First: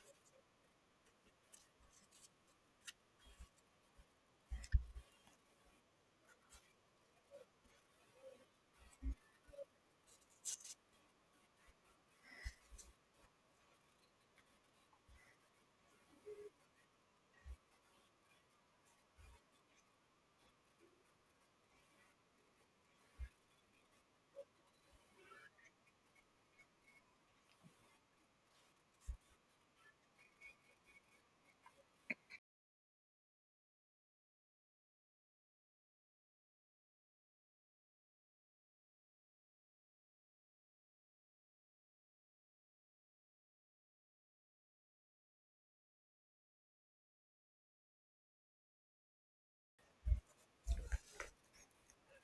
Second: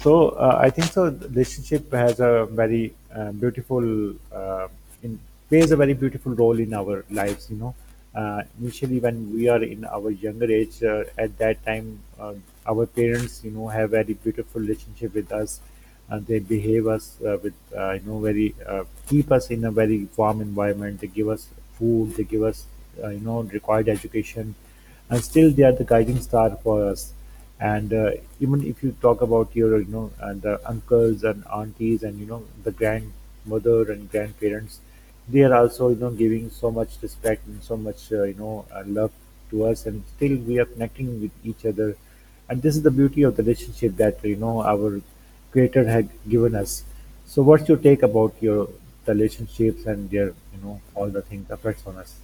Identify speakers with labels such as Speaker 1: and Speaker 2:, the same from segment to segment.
Speaker 1: So I think so. The relationship has a very beautiful, in, plays a very beautiful role in our lives. Initially, when we are in our younger age, at that time, our parents, have very beautiful relationship with us. And they behave us with, very keep us in a very warm environment. They give us food. They give us, required education, and still they are the guiding star for us, and even if you talk about your, the uncles and aunties, and the grandmother and grandparents, they are also giving so much respect and so much love to us, and still we are connecting with each other. And this is the beauty of the relationship that our creator had given us. So what's your take about your, the relationships and their, all the things affects on us?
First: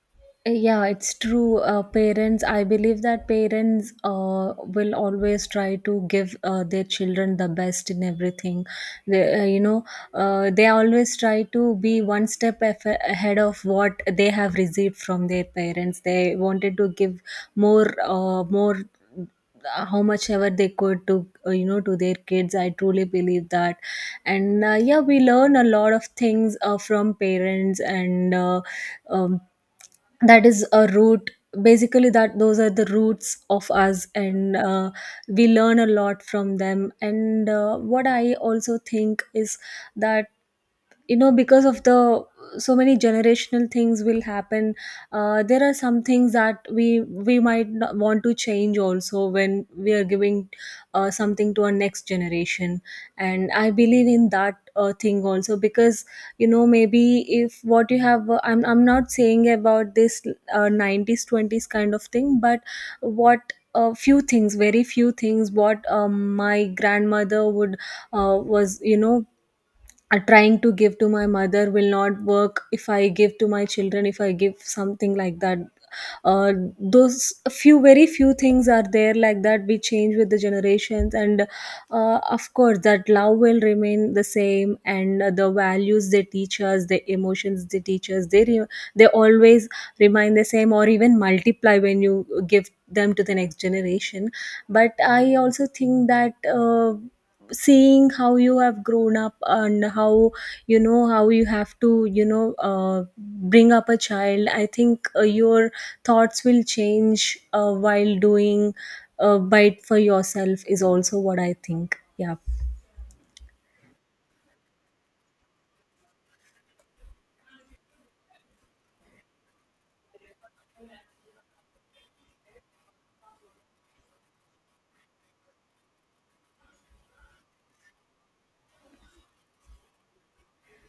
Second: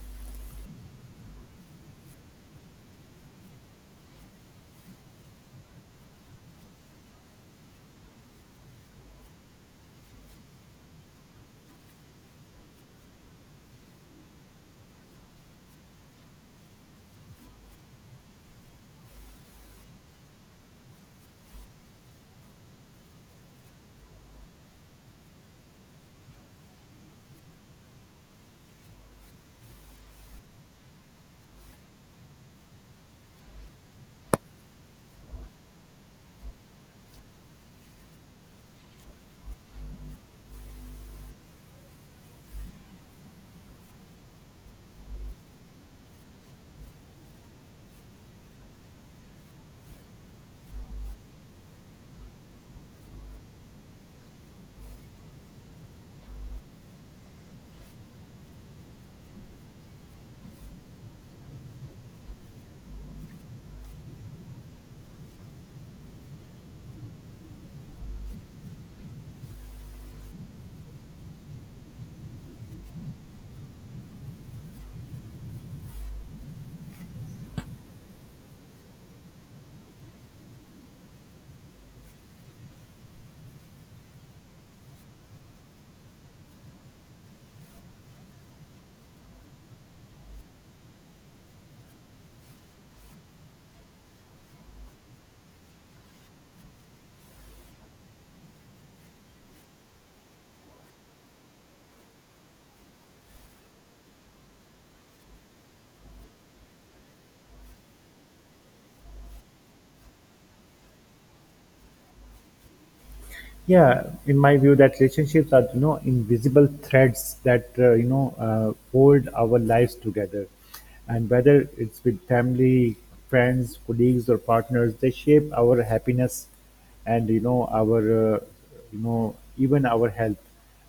Speaker 2: Yeah, it's true. Parents, I believe that parents will always try to give their children the best in everything. They they always try to be one step ahead of what they have received from their parents. They wanted to give more, more, how much ever they could to, to their kids. I truly believe that. And yeah, we learn a lot of things from parents and um, that is a root basically. That those are the roots of us, and we learn a lot from them. And what I also think is that, you know, because of the so many generational things will happen, there are some things that we might not want to change also when we are giving something to our next generation. And I believe in that thing also, because you know, maybe if what you have, I'm not saying about this 90s 20s kind of thing, but what, a few things, very few things, what my grandmother would was, you know, trying to give to my mother will not work if I give to my children, if I give something like that. uh, those few, very few things are there like that. We change with the generations, and of course, that love will remain the same, and the values they teach us, the emotions they teach us, they they always remain the same or even multiply when you give them to the next generation. But I also think that seeing how you have grown up and how, you know, how you have to, you know, bring up a child, I think your thoughts will change while doing a bite for yourself is also what I think. Yeah.
Speaker 1: Yeah, in my view that relationships are, invisible threads that hold our lives together, and whether it's with family, friends, colleagues or partners, they shape our happiness, and our, even our health.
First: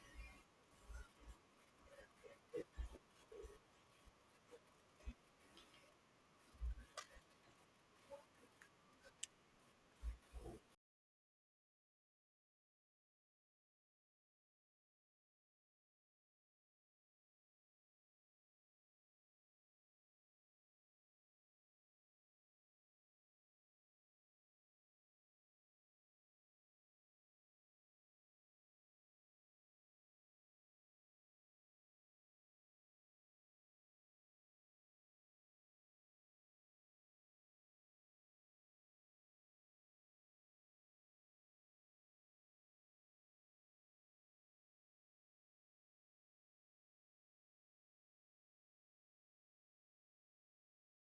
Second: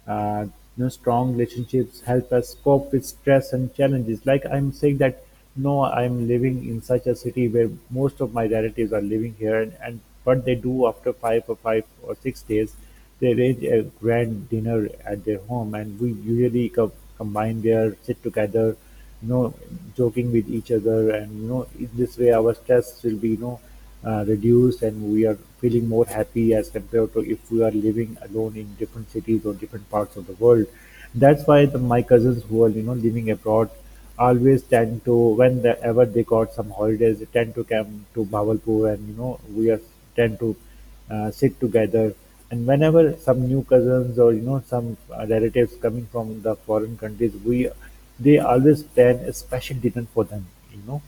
Speaker 1: uh, Strong relationships help us cope with stress and challenges. Like I'm saying that, no, I'm living in such a city where most of my relatives are living here, and what they do after 5 or 5 or 6 days, they arrange a grand dinner at their home, and we usually combine there, sit together, you know, joking with each other, and in this way, our stress will be, reduced, and we are feeling more happy as compared to if we are living alone in different cities or different parts of the world. That's why the, my cousins who are living abroad always tend to, whenever they got some holidays, they tend to come to Bawalpur, and we are tend to sit together. And whenever some new cousins or some relatives coming from the foreign countries, we they always plan a special dinner for them, you know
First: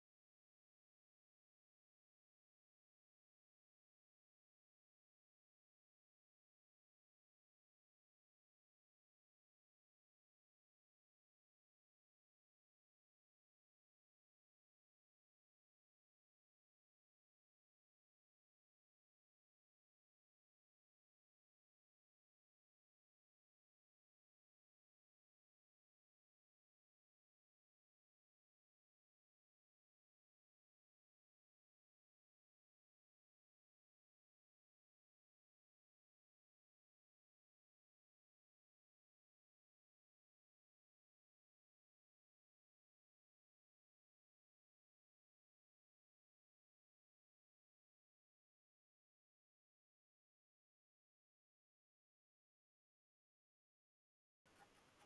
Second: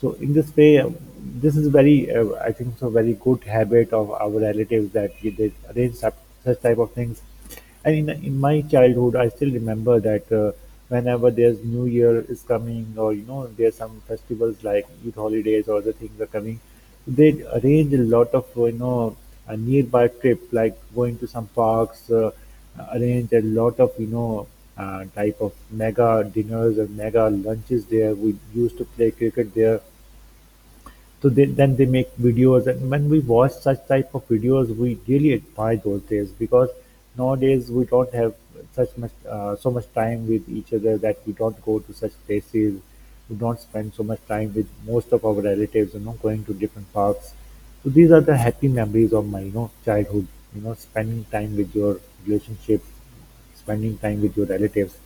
Speaker 1: so in this way, this is very, I think so, very good habit of our relatives that they arrange such type of things. And in my childhood, I still remember that whenever there's New Year is coming, or there's some festivals like Eid holidays or the things are coming, they arrange a lot of a nearby trip, like going to some parks. Arrange a lot of type of mega dinners or mega lunches there. We used to play cricket there. So then they make videos, and when we watch such type of videos, we really admire those days, because nowadays we don't have such much so much time with each other that we don't go to such places. We don't spend so much time with most of our relatives, going to different parks. So these are the happy memories of my, childhood. You know, spending time with your relationship Spending time with your relatives,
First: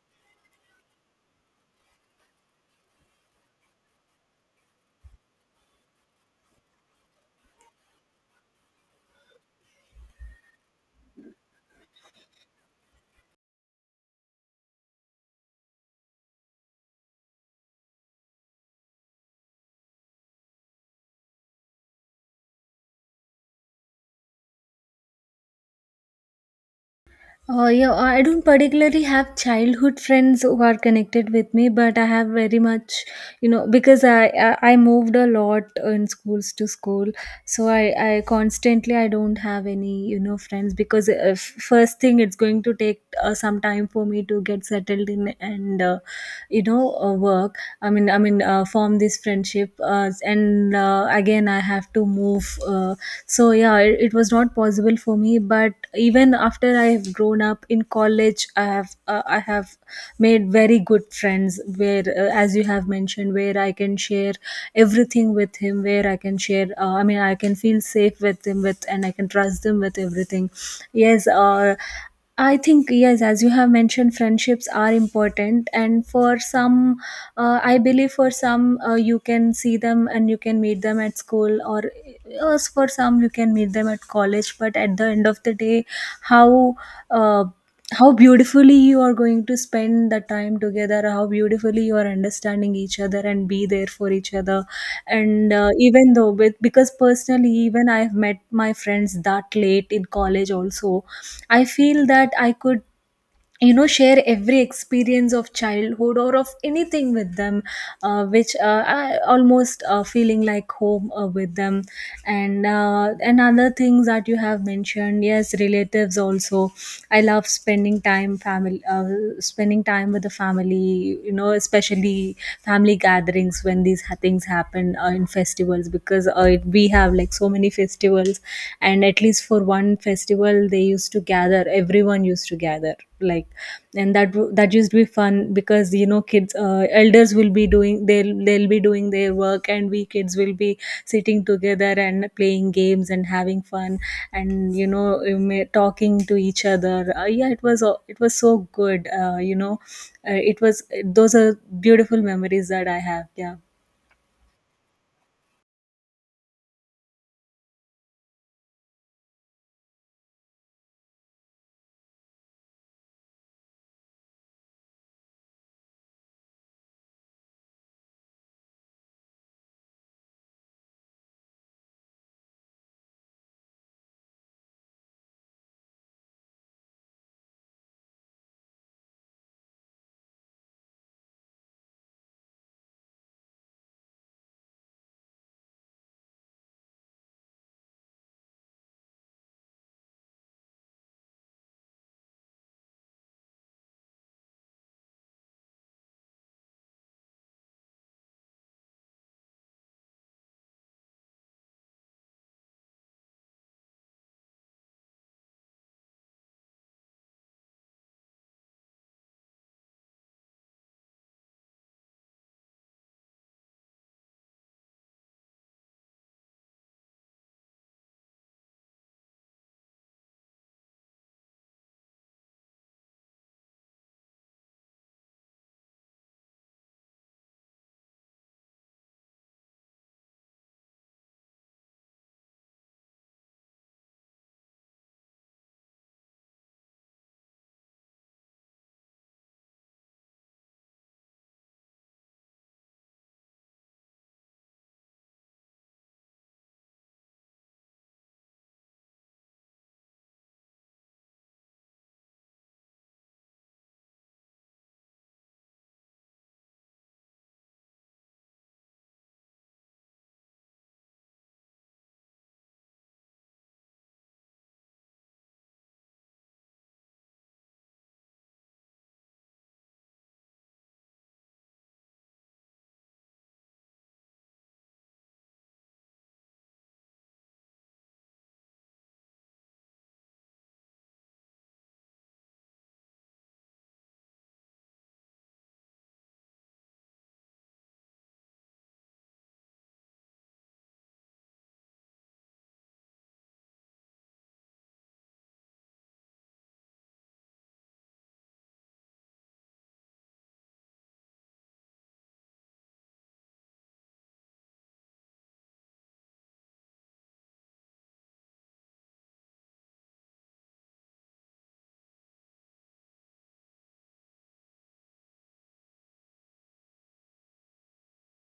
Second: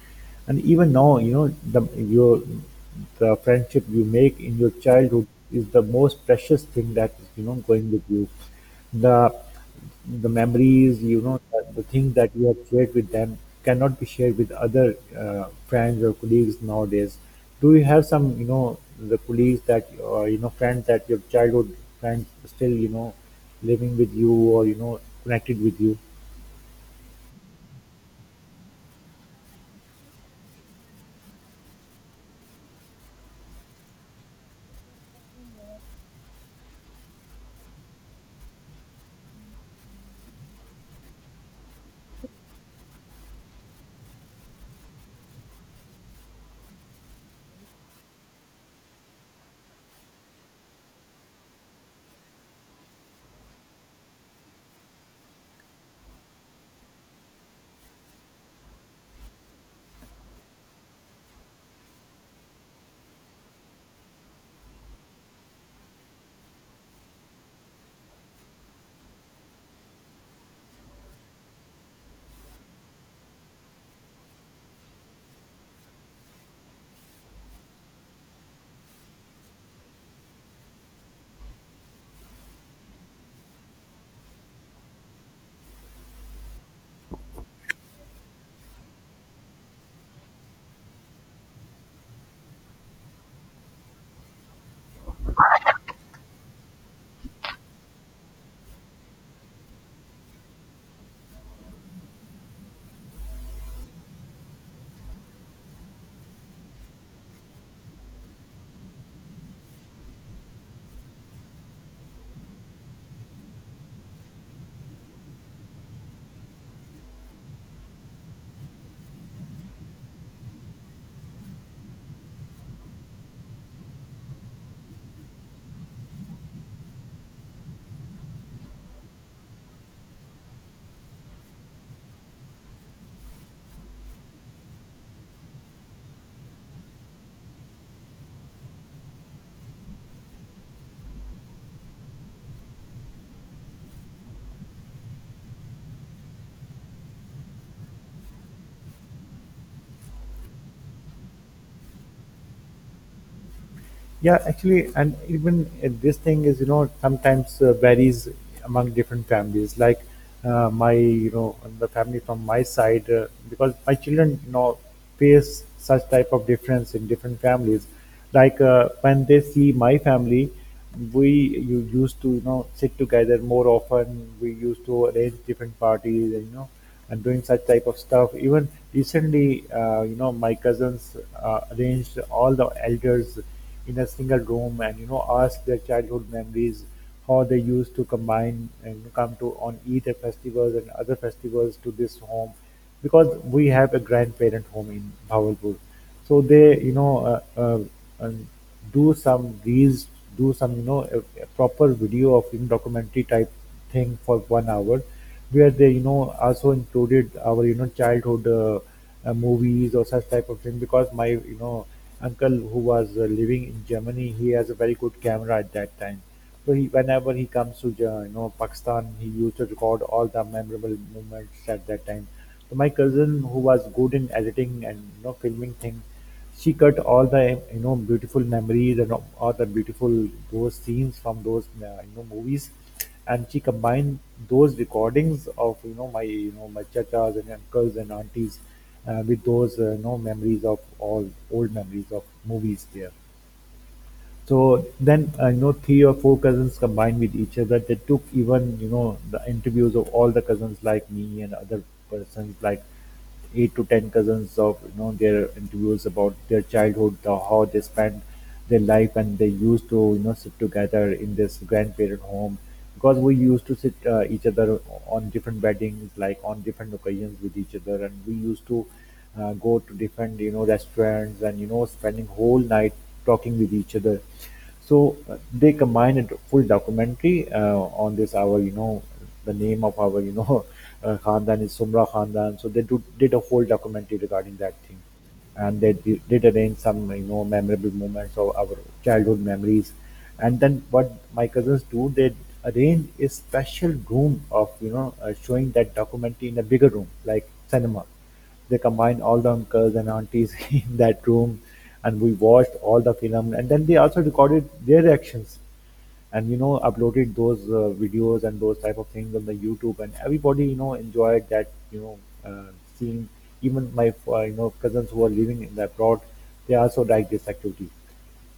Speaker 1: and even now, the your the friendship you make in your childhood is the most precious thing that is going with you. the the memories, the things that you have shared with them cannot be shared with other friends or colleagues nowadays. Do you have some, the colleagues that, or friends that, your childhood friends still living with you or connected with you?
Speaker 2: Yeah, I don't particularly have childhood friends who are connected with me, but I have very much, you know, because I moved a lot in schools to school, so I constantly I don't have any, you know, friends, because first thing, it's going to take some time for me to get settled in and work. I mean form this friendship, and again I have to move. So yeah, it was not possible for me. But even after I have grown up in college, I have I have made very good friends where, as you have mentioned, where I can share everything with him, where I can share, I mean, I can feel safe with him, with, and I can trust him with everything. Yes. I think yes, as you have mentioned, friendships are important, and for some, I believe for some, you can see them and you can meet them at school, or for some you can meet them at college. But at the end of the day, how, uh, how beautifully you are going to spend the time together, how beautifully you are understanding each other and be there for each other. And even though, with, because personally, even I've met my friends that late in college also, I feel that I could, you know, share every experience of childhood or of anything with them, which I almost feeling like home with them. And and other things that you have mentioned, yes, relatives also, I love spending time family, spending time with the family, you know, especially family gatherings when these things happen, in festivals, because it, we have like so many festivals, and at least for one festival they used to gather, everyone used to gather, like, and that that used to be fun, because you know, kids, elders will be doing, they'll be doing their work, and we kids will be sitting together and playing games and having fun. And you know, talking to each other. Yeah, it was it was so good. It was, those are beautiful memories that I have. Yeah.
Speaker 1: Yeah, actually, and even this thing is, sometimes varies among different families. Like, my, the family from my side, because my children, face such type of difference in different families. Like, when they see my family, we you used to sit together more often. We used to arrange different parties, and you know and doing such type of stuff. Even recently, my cousins arranged all the elders in a single room and asked their childhood memories, how they used to combine and come to on Eid festivals and other festivals to this home, because we have a grandparent home in Bahawalpur. So they, uh, do some reels, do some, a proper video of, documentary type thing, for 1 hour, where they also included our childhood movies or such type of thing, because my, uncle who was living in Germany, he has a very good camera at that time. So he, whenever he comes to Pakistan, he used to record all the memorable moments at that time. So my cousin, who was good in editing and filming things, she cut all the, beautiful memories, and all the beautiful, those scenes from those movies, and she combined those recordings of, my you know my chachas and uncles and aunties, with those, memories of all old memories of movies there. So then, three or four cousins combined with each other, they took even, the interviews of all the cousins like me and other persons like 8 to 10 cousins of, their interviews about their childhood, how they spent their life, and they used to sit together in this grandparent home, because we used to sit each other on different weddings, like on different occasions with each other, and we used to go to different, restaurants, and spending whole night talking with each other. So they combined a full documentary, on this, our, the name of our, khandan is sumra khandan. So they did a whole documentary regarding that thing, and they did arrange some, memorable moments of our childhood memories. And then what my cousins do, they arrange a special room of, showing that documentary, in a bigger room like cinema. They combined all the uncles and aunties in that room, and we watched all the film. And then they also recorded their reactions, and uploaded those videos and those type of things on the YouTube. And everybody, enjoyed that, uh, seeing. Even my, cousins who are living in the abroad, they also like this activity.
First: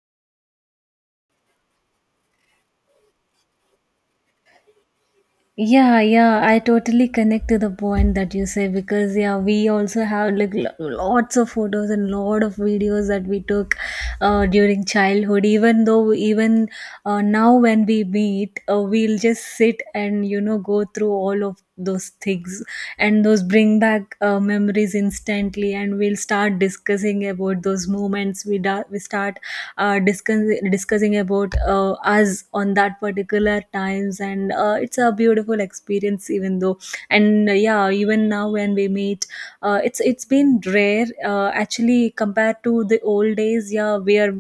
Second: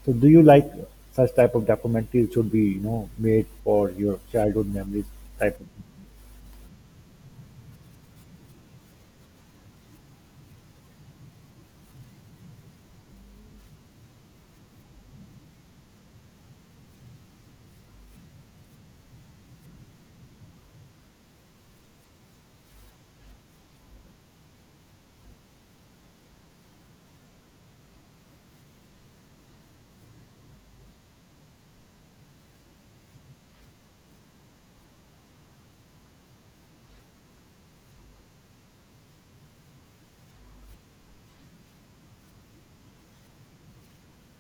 Speaker 1: So, do you like such type of documentaries should be made for your childhood memories type?
Speaker 2: Yeah, yeah, I totally connect to the point that you say, because yeah, we also have like lots of photos and lot of videos that we took during childhood. Even though, even now when we meet, we'll just sit and you know go through all of those things, and those bring back memories instantly, and we'll start discussing about those moments. We we start discussing about us on that particular times. And it's a beautiful experience, even though. And yeah, even now when we meet, it's been rare, actually, compared to the old days, yeah, where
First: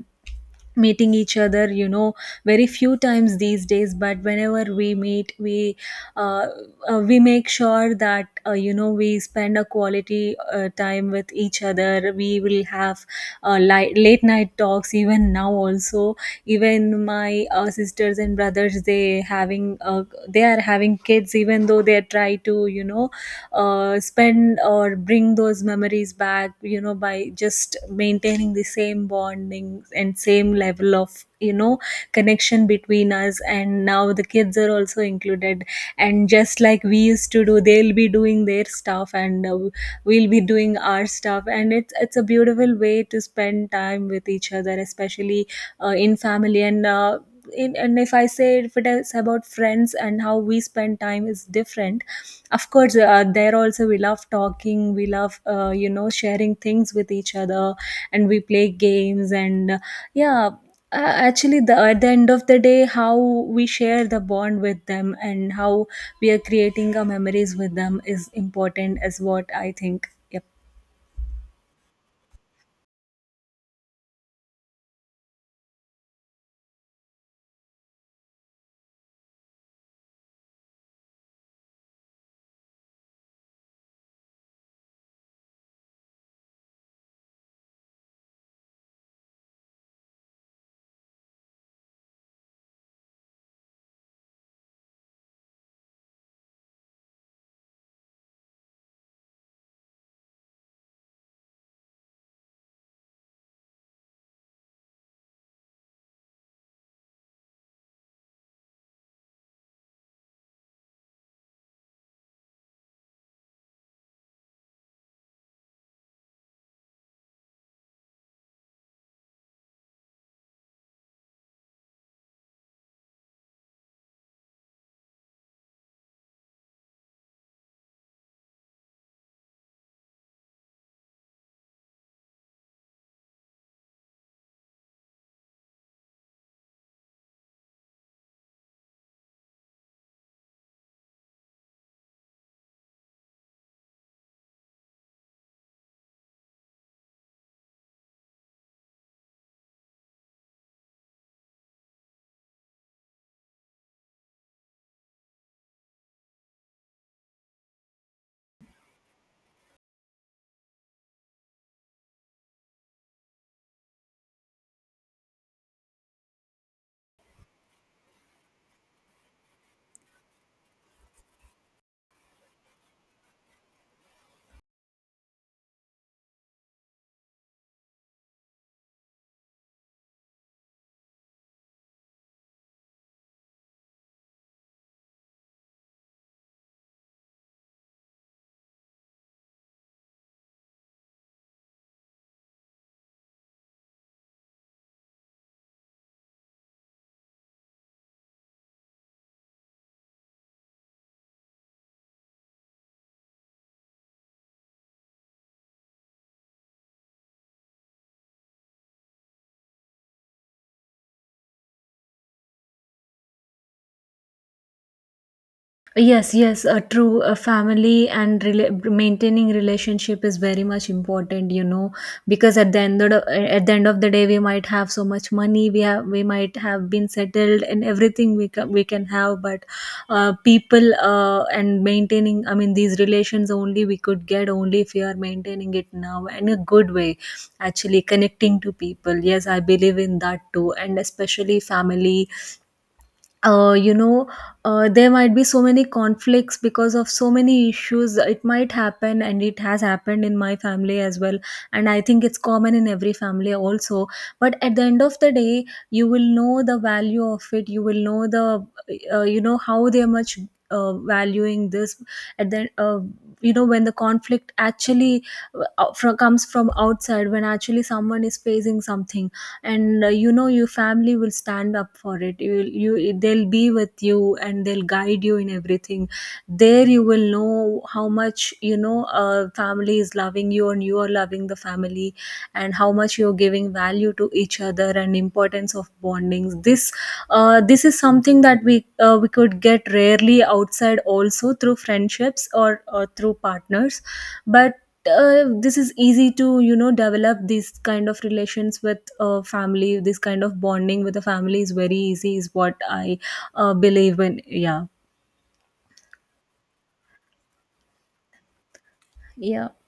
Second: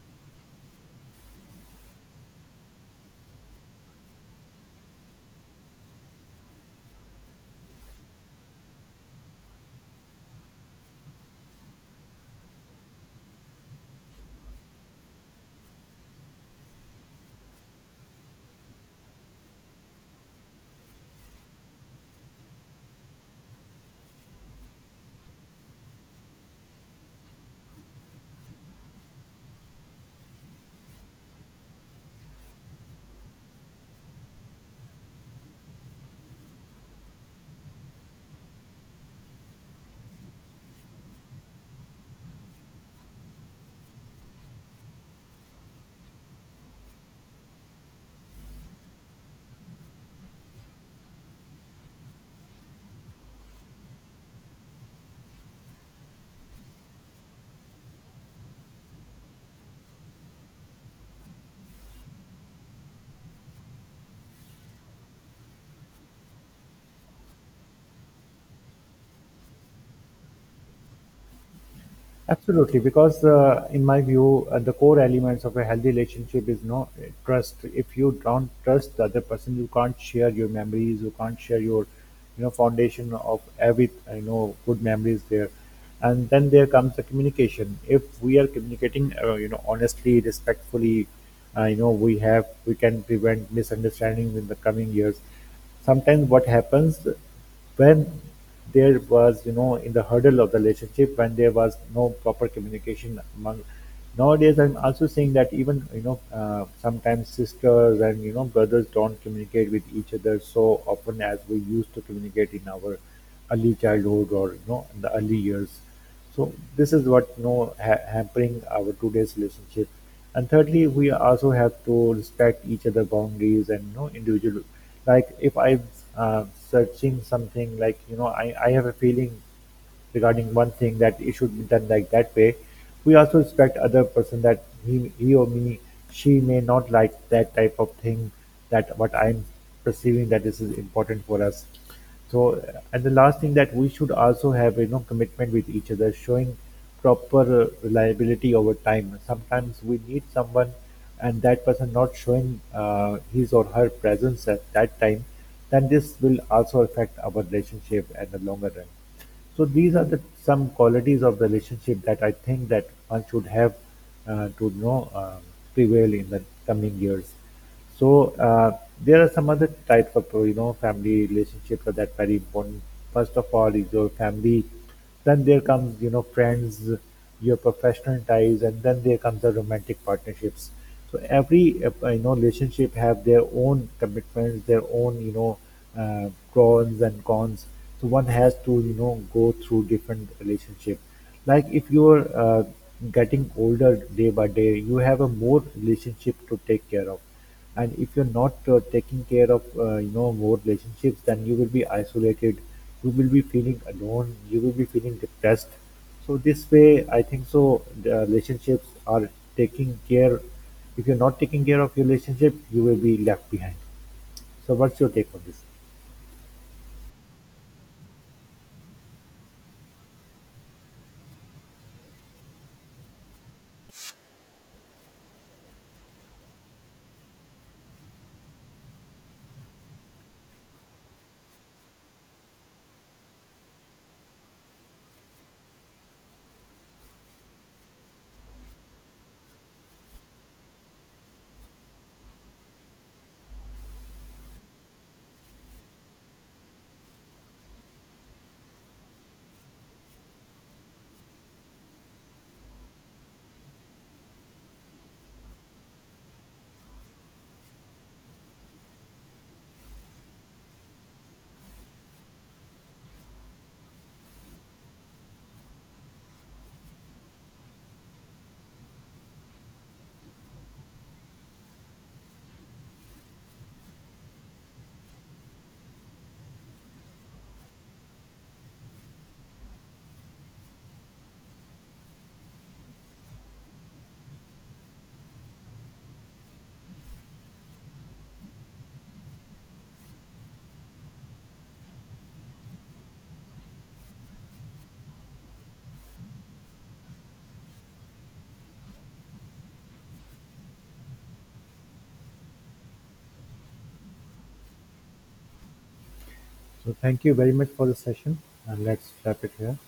Speaker 2: meeting each other, you know, very few times these days. But whenever we meet, uh, we make sure that you know, we spend a quality time with each other. We will have late night talks even now also. Even my sisters and brothers, they are having kids, even though they try to, you know, spend or bring those memories back, you know, by just maintaining the same bonding and same level of, you know, connection between us. And now the kids are also included, and just like we used to do, they'll be doing their stuff, and we'll be doing our stuff. And it's a beautiful way to spend time with each other, especially in family. And in, and if I say, if it is about friends and how we spend time, is different. Of course there also we love talking, we love, you know, sharing things with each other, and we play games, and yeah. Actually, the, at the end of the day, how we share the bond with them and how we are creating our memories with them is important, is what I think. Yep.
Speaker 1: Absolutely, because in my view, the core elements of a healthy relationship is no trust. If you don't trust the other person, you can't share your memories. You can't share your, foundation of every, good memories there. And then there comes the communication. If we are communicating, honestly, respectfully, we can prevent misunderstandings in the coming years. Sometimes what happens, when there was, in the hurdle of the relationship, when there was no proper communication among. Nowadays I'm also seeing that even, sometimes sisters and, brothers don't communicate with each other so often as we used to communicate in our early childhood, or in the early years. So this is what, hampering our today's relationship. And thirdly, we also have to respect each other boundaries and, individual. Like, if I'm uh, searching something, like, I have a feeling regarding one thing, that it should be done like that way. We also respect other person, that he or me, she may not like that type of thing, that what I'm perceiving, that this is important for us. So, and the last thing that we should also have, commitment with each other, showing proper reliability over time. Sometimes we need someone, and that person not showing his or her presence at that time, then this will also affect our relationship at the longer run. So these are the some qualities of the relationship that I think that one should have to, prevail in the coming years. So there are some other types of, family relationships that are that very important. First of all is your family, then there comes, friends, your professional ties, and then there comes the romantic partnerships. So every relationship have their own commitments, their own, pros and cons. So one has to go through different relationship. Like, if you're getting older day by day, you have a more relationship to take care of, and if you're not taking care of, more relationships, then you will be isolated. You will be feeling alone. You will be feeling depressed. So this way, I think so, the relationships are taking care. If you're not taking care of your relationship, you will be left behind. So what's your take on this?
Speaker 2: Yes, yes, true. A family and maintaining relationship is very much important, you know, because at the end of the, at the end of the day, we might have so much money, we have, we might have been settled and everything we can, we can have, but people, and maintaining, I mean, these relations only we could get only if you are maintaining it now in a good way, actually connecting to people. Yes, I believe in that too, and especially family uh, you know, there might be so many conflicts because of so many issues. It might happen, and it has happened in my family as well. And I think it's common in every family also. But at the end of the day, you will know the value of it. You will know the, you know, how they're much valuing this. At the, you know, when the conflict actually comes from outside, when actually someone is facing something, and you know, your family will stand up for it. You will, you, they'll be with you, and they'll guide you in everything. There you will know how much, you know, family is loving you and you are loving the family, and how much you're giving value to each other, and importance of bondings. This this is something that we could get rarely outside also through friendships or through partners. But this is easy to, you know, develop these kind of relations with family. This kind of bonding with the family is very easy, is what I believe in. Yeah,
Speaker 1: So thank you very much for the session, and let's wrap it
Speaker 2: yeah.
Speaker 1: here.